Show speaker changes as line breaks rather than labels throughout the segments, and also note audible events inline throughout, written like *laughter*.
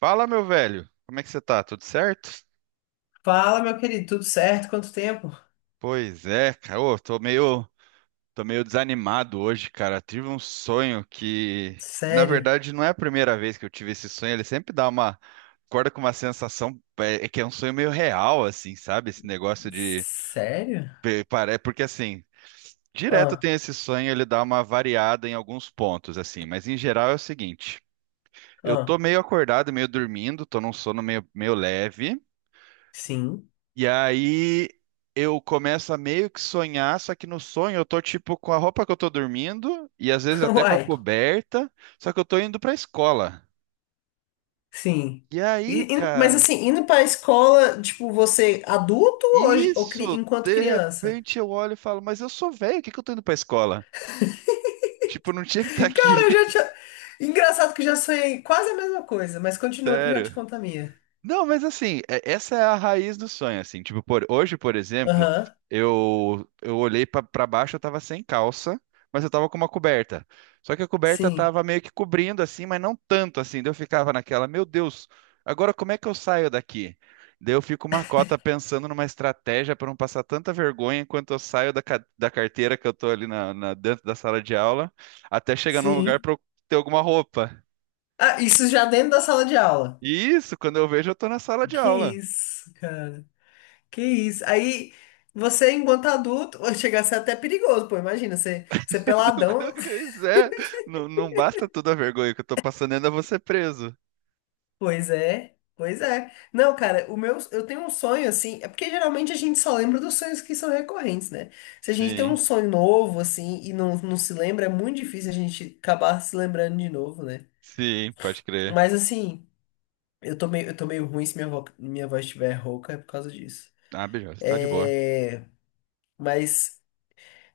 Fala, meu velho. Como é que você tá? Tudo certo?
Fala, meu querido, tudo certo? Quanto tempo?
Pois é, cara. Ô, tô meio desanimado hoje, cara. Tive um sonho que, na
Sério?
verdade, não é a primeira vez que eu tive esse sonho. Ele sempre dá uma, acorda com uma sensação, é que é um sonho meio real, assim, sabe? Esse negócio de,
Sério?
pe- pare- Porque assim, direto
Ah,
tem esse sonho, ele dá uma variada em alguns pontos, assim. Mas em geral é o seguinte. Eu tô
ah,
meio acordado, meio dormindo, tô num meio leve.
sim.
E aí eu começo a meio que sonhar, só que no sonho eu tô tipo com a roupa que eu tô dormindo e às vezes
*laughs*
até com a
Uai,
coberta, só que eu tô indo pra escola.
sim.
E aí,
Mas
cara,
assim, indo pra escola, tipo, você é adulto ou
isso,
enquanto
de
criança?
repente eu olho e falo, mas eu sou velho, o que que eu tô indo pra escola? Tipo, eu não tinha que estar
*laughs* Cara,
aqui,
eu já
*laughs*
tinha. Engraçado que eu já sonhei quase a mesma coisa, mas continua que eu já te
sério.
conto a minha.
Não, mas assim, essa é a raiz do sonho, assim. Tipo, por, hoje, por exemplo,
Aham,
eu olhei pra baixo, eu tava sem calça, mas eu tava com uma coberta. Só que a coberta
sim,
tava meio que cobrindo assim, mas não tanto assim. Daí eu ficava naquela, meu Deus, agora como é que eu saio daqui? Daí eu fico uma cota pensando numa estratégia pra não passar tanta vergonha enquanto eu saio da carteira que eu tô ali dentro da sala de aula, até chegar num lugar
sim.
pra eu ter alguma roupa.
Ah, isso já dentro da sala de aula.
E isso, quando eu vejo, eu tô na sala de
Que
aula.
isso, cara? Que isso. Aí você, enquanto adulto, *laughs* ou chega a ser até perigoso, pô. Imagina, você
*laughs*
peladão. *laughs*
Pois é, não, não basta toda a vergonha que eu tô passando, ainda vou ser preso.
Pois é, pois é. Não, cara, o meu, eu tenho um sonho assim. É porque geralmente a gente só lembra dos sonhos que são recorrentes, né? Se a gente tem um
Sim,
sonho novo, assim, e não se lembra, é muito difícil a gente acabar se lembrando de novo, né?
sim, pode crer.
Mas assim, eu tô meio ruim, se minha, minha voz estiver rouca, é por causa disso.
Ah, beleza, tá de boa.
É, mas.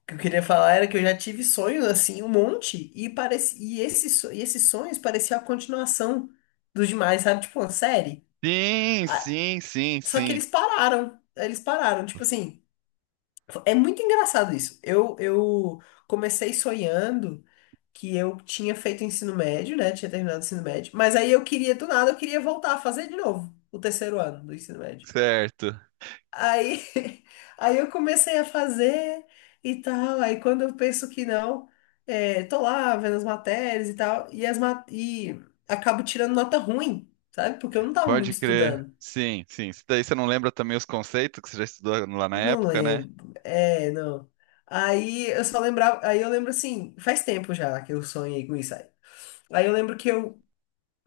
O que eu queria falar era que eu já tive sonhos assim, um monte, e parece e esses sonhos pareciam a continuação dos demais, sabe? Tipo uma série.
Sim,
Ah,
sim, sim,
só que
sim,
eles pararam. Eles pararam. Tipo assim, é muito engraçado isso. Eu comecei sonhando que eu tinha feito ensino médio, né? Tinha terminado o ensino médio. Mas aí eu queria, do nada, eu queria voltar a fazer de novo o terceiro ano do ensino médio.
certo,
Aí, *laughs* aí eu comecei a fazer e tal. Aí quando eu penso que não, é, tô lá vendo as matérias e tal, e acabo tirando nota ruim, sabe? Porque eu não tava muito
pode crer.
estudando.
Sim, sim. Isso daí você não lembra também os conceitos que você já estudou lá na
Não
época, né?
lembro. É, não. Aí eu só lembrava. Aí eu lembro assim, faz tempo já que eu sonhei com isso aí. Aí eu lembro que eu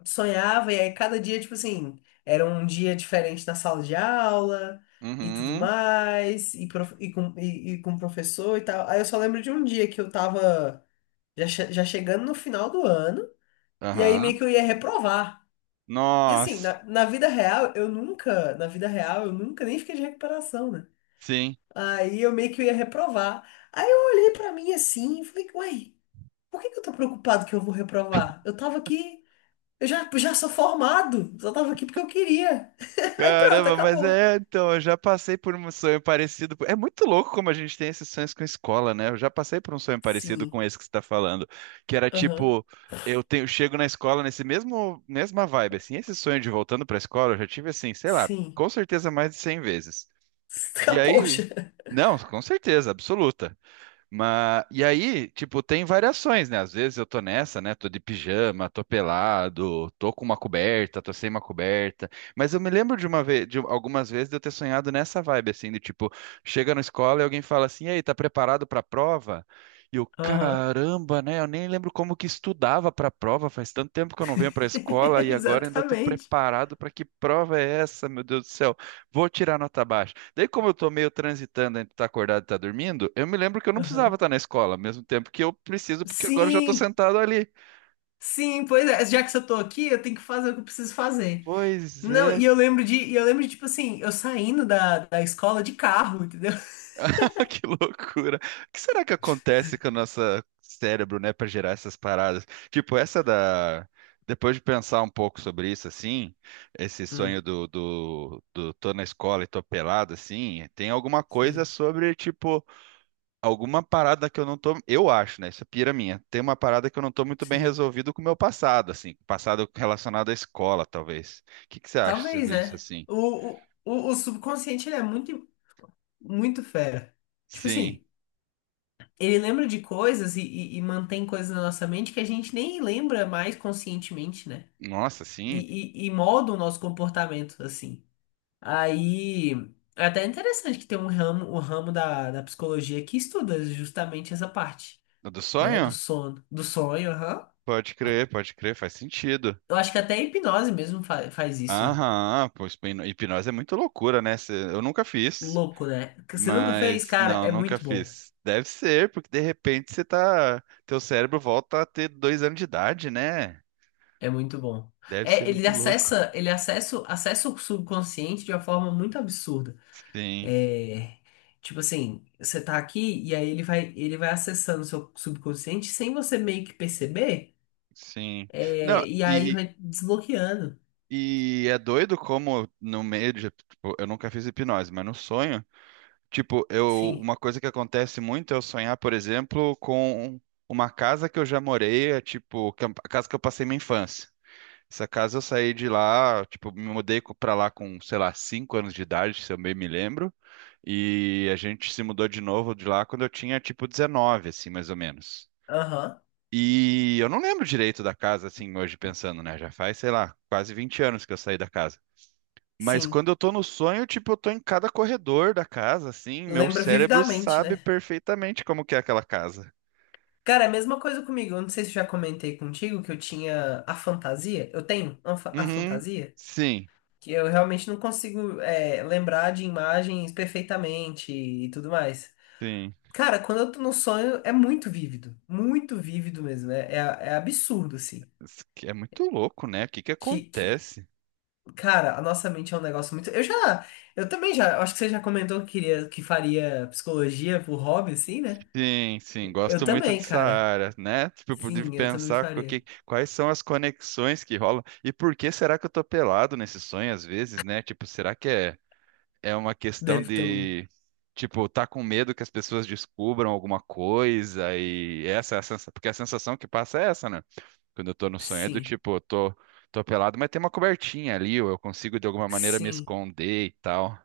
sonhava, e aí cada dia, tipo assim, era um dia diferente na sala de aula e tudo
Uhum,
mais, e com o professor e tal. Aí eu só lembro de um dia que eu tava já, já chegando no final do ano, e aí meio
aham.
que eu ia reprovar. E assim,
Nossa,
na vida real, eu nunca, na vida real, eu nunca nem fiquei de recuperação, né?
sim.
Aí eu meio que eu ia reprovar. Aí eu olhei pra mim assim e falei, uai, por que que eu tô preocupado que eu vou reprovar? Eu tava aqui. Eu já, já sou formado, só tava aqui porque eu queria. *laughs* Aí pronto,
Caramba, mas
acabou.
é, então, eu já passei por um sonho parecido. É muito louco como a gente tem esses sonhos com escola, né? Eu já passei por um sonho parecido
Sim.
com esse que você está falando, que era
Aham,
tipo, eu tenho, chego na escola mesma vibe, assim, esse sonho de voltando para a escola, eu já tive assim, sei lá,
sim.
com certeza mais de 100 vezes. E
*laughs*
aí,
Poxa.
não, com certeza, absoluta. Mas, e aí, tipo, tem variações, né? Às vezes eu tô nessa, né? Tô de pijama, tô pelado, tô com uma coberta, tô sem uma coberta. Mas eu me lembro de uma vez, de algumas vezes de eu ter sonhado nessa vibe, assim, de tipo, chega na escola e alguém fala assim, e aí, tá preparado pra prova? E eu,
Aham,
caramba, né? Eu nem lembro como que estudava pra prova, faz tanto tempo que eu não venho pra escola
*laughs*
e agora ainda tô
exatamente.
preparado pra que prova é essa, meu Deus do céu? Vou tirar nota baixa. Daí, como eu tô meio transitando entre estar acordado e estar dormindo, eu me lembro que eu não precisava
Aham.
estar na escola, ao mesmo tempo que eu preciso, porque agora eu já tô
Sim,
sentado ali.
sim, pois é. Já que eu tô aqui, eu tenho que fazer o que eu preciso fazer.
Pois
Não,
é,
e eu lembro de, tipo assim, eu saindo da escola de carro, entendeu?
*laughs* que loucura. O que será que acontece com o nosso cérebro, né, pra gerar essas paradas? Tipo, essa da. Depois de pensar um pouco sobre isso, assim, esse
Hum,
sonho do tô na escola e tô pelado, assim, tem alguma coisa
sim,
sobre, tipo alguma parada que eu não tô, eu acho, né? Isso é pira minha. Tem uma parada que eu não tô muito bem
sim.
resolvido com o meu passado, assim, passado relacionado à escola, talvez. O que que você acha
Talvez,
sobre isso,
né?
assim?
O subconsciente, muito fera. Tipo
Sim.
assim. Ele lembra de coisas e mantém coisas na nossa mente que a gente nem lembra mais conscientemente, né?
Nossa, sim.
E, e molda o nosso comportamento, assim. Aí, é até interessante que tem um ramo, o ramo da psicologia que estuda justamente essa parte,
O do
né? Do
sonho?
sono, do sonho, aham.
Pode crer, faz sentido.
Eu acho que até a hipnose mesmo faz isso.
Aham, pô, hipnose é muito loucura, né? Eu nunca fiz,
Louco, né? Que Você nunca fez?
mas
Cara,
não,
é
nunca
muito bom.
fiz. Deve ser, porque de repente você tá, teu cérebro volta a ter 2 anos de idade, né?
É muito bom.
Deve
É,
ser muito louco.
acessa o subconsciente de uma forma muito absurda.
Sim.
É, tipo assim, você tá aqui e aí ele vai acessando o seu subconsciente sem você meio que perceber,
Sim. Não,
é, e aí vai desbloqueando.
e é doido como no meio de. Tipo, eu nunca fiz hipnose, mas no sonho, tipo, eu,
Sim.
uma coisa que acontece muito é eu sonhar, por exemplo, com uma casa que eu já morei, é, tipo, que é a casa que eu passei minha infância. Essa casa eu saí de lá, tipo, pra lá com, sei lá, 5 anos de idade, se eu bem me lembro. E a gente se mudou de novo de lá quando eu tinha, tipo, 19, assim, mais ou menos.
Aham.
E eu não lembro direito da casa, assim, hoje pensando, né? Já faz, sei lá, quase 20 anos que eu saí da casa. Mas
Sim.
quando eu tô no sonho, tipo, eu tô em cada corredor da casa, assim, meu
Lembra
cérebro
vividamente,
sabe
né?
perfeitamente como que é aquela casa.
Cara, é a mesma coisa comigo. Eu não sei se eu já comentei contigo que eu tinha a fantasia. Eu tenho a a
Uhum.
fantasia.
Sim,
Que eu realmente não consigo, é, lembrar de imagens perfeitamente e tudo mais.
sim.
Cara, quando eu tô num sonho, é muito vívido. Muito vívido mesmo. É absurdo, assim.
Isso que é muito louco, né? O que que
Que, que,
acontece?
Cara, a nossa mente é um negócio muito. Eu já. Eu também já. Eu acho que você já comentou que queria, que faria psicologia por hobby, assim, né?
Sim, sim,
Eu
gosto muito
também,
dessa
cara.
área, né? Tipo, de
Sim, eu também
pensar
faria.
quais são as conexões que rolam e por que será que eu tô pelado nesse sonho às vezes, né? Tipo, será que é uma questão
Deve ter um.
de, tipo, tá com medo que as pessoas descubram alguma coisa e essa é a sensação, porque a sensação que passa é essa, né? Quando eu tô no sonho é do
Sim.
tipo, tô pelado, mas tem uma cobertinha ali, ou eu consigo de alguma maneira me
Sim.
esconder e tal.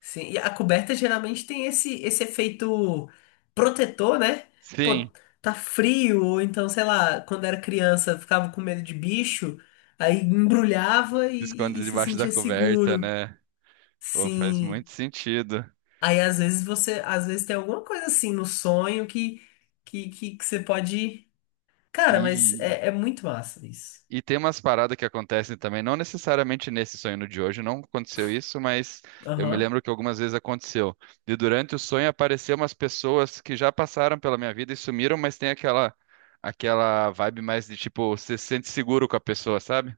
Sim, e a coberta geralmente tem esse, esse efeito protetor, né? Pô,
Sim,
tá frio, ou então, sei lá, quando era criança, ficava com medo de bicho, aí embrulhava e,
se
e- e
esconde
se
debaixo da
sentia
coberta,
seguro.
né? Pô, faz
Sim.
muito sentido.
Aí às vezes você, às vezes tem alguma coisa assim no sonho que você pode. Cara, mas
E
é, é muito massa isso.
E tem umas paradas que acontecem também, não necessariamente nesse sonho no de hoje, não aconteceu isso, mas eu me
Aham.
lembro que algumas vezes aconteceu. E durante o sonho apareceram umas pessoas que já passaram pela minha vida e sumiram, mas tem aquela vibe mais de tipo, você se sente seguro com a pessoa, sabe?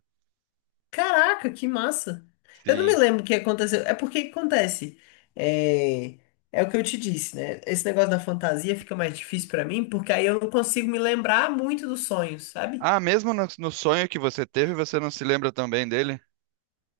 Caraca, que massa! Eu não me
Sim.
lembro o que aconteceu. É porque que acontece. É, é o que eu te disse, né? Esse negócio da fantasia fica mais difícil pra mim, porque aí eu não consigo me lembrar muito dos sonhos, sabe?
Ah, mesmo no, no sonho que você teve, você não se lembra também dele?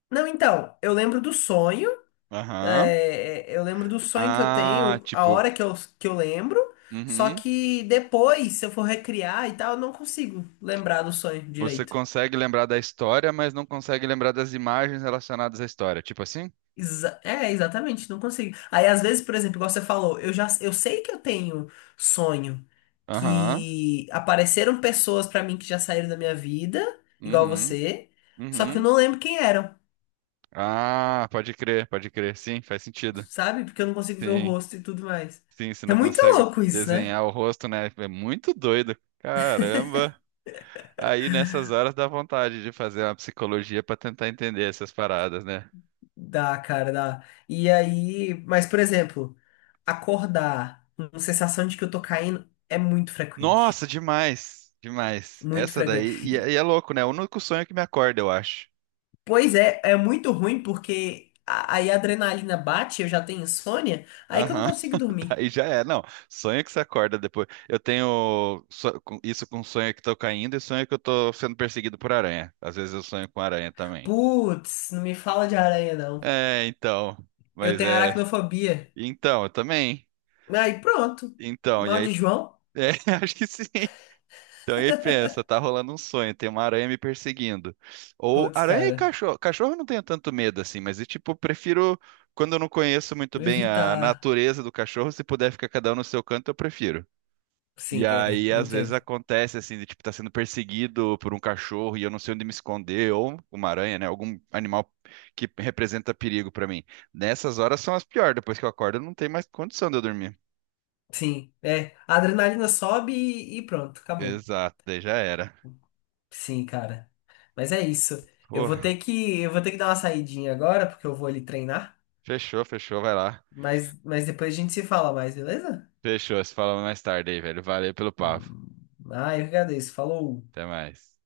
Não, então, eu lembro do sonho.
Aham.
É, eu lembro do sonho que eu
Ah,
tenho, a
tipo,
hora que eu lembro. Só
uhum.
que depois, se eu for recriar e tal, eu não consigo lembrar do sonho
Você
direito.
consegue lembrar da história, mas não consegue lembrar das imagens relacionadas à história, tipo assim?
Exatamente, não consigo. Aí, às vezes, por exemplo, igual você falou, eu sei que eu tenho sonho
Aham.
que apareceram pessoas pra mim que já saíram da minha vida, igual
Uhum,
você, só que eu
uhum.
não lembro quem eram,
Ah, pode crer, pode crer. Sim, faz sentido.
sabe? Porque eu não consigo ver o
Sim,
rosto e tudo mais.
sim, você
É
não
muito
consegue
louco isso, né?
desenhar o rosto, né? É muito doido. Caramba. Aí nessas horas dá vontade de fazer uma psicologia pra tentar entender essas paradas, né?
Dá, cara, dá. E aí, mas, por exemplo, acordar com sensação de que eu tô caindo é muito
Nossa,
frequente.
demais, demais.
Muito
Essa daí,
frequente.
e é louco, né? O único sonho que me acorda, eu acho.
Pois é, é muito ruim porque aí a adrenalina bate, eu já tenho insônia, aí que eu não
Aham,
consigo
*laughs*
dormir.
Daí já é. Não, sonho que você acorda depois. Eu tenho isso com sonho que tô caindo e sonho que eu tô sendo perseguido por aranha. Às vezes eu sonho com aranha também.
Putz, não me fala de aranha, não.
É, então.
Eu
Mas
tenho
é.
aracnofobia.
Então, eu também.
Aí pronto.
Então, e
Mal
aí.
de João?
É, *laughs* acho que sim. Então, e aí pensa, tá rolando um sonho, tem uma aranha me perseguindo. Ou
Putz,
aranha e
cara.
cachorro. Cachorro eu não tenho tanto medo assim, mas eu, tipo, prefiro. Quando eu não conheço muito bem a
Evitar.
natureza do cachorro, se puder ficar cada um no seu canto, eu prefiro. E
Sim, é,
aí,
eu
às vezes
entendo.
acontece assim, de tipo, tá sendo perseguido por um cachorro e eu não sei onde me esconder, ou uma aranha, né? Algum animal que representa perigo pra mim. Nessas horas são as piores, depois que eu acordo, não tem mais condição de eu dormir.
Sim, é. A adrenalina sobe e pronto, acabou.
Exato, daí já era.
Sim, cara. Mas é isso.
Pô,
Eu vou ter que dar uma saidinha agora, porque eu vou ali treinar.
fechou, fechou, vai lá.
Mas depois a gente se fala mais, beleza?
Fechou, se fala mais tarde aí, velho. Valeu pelo papo.
Hum. Ah, eu que agradeço. Falou.
Até mais.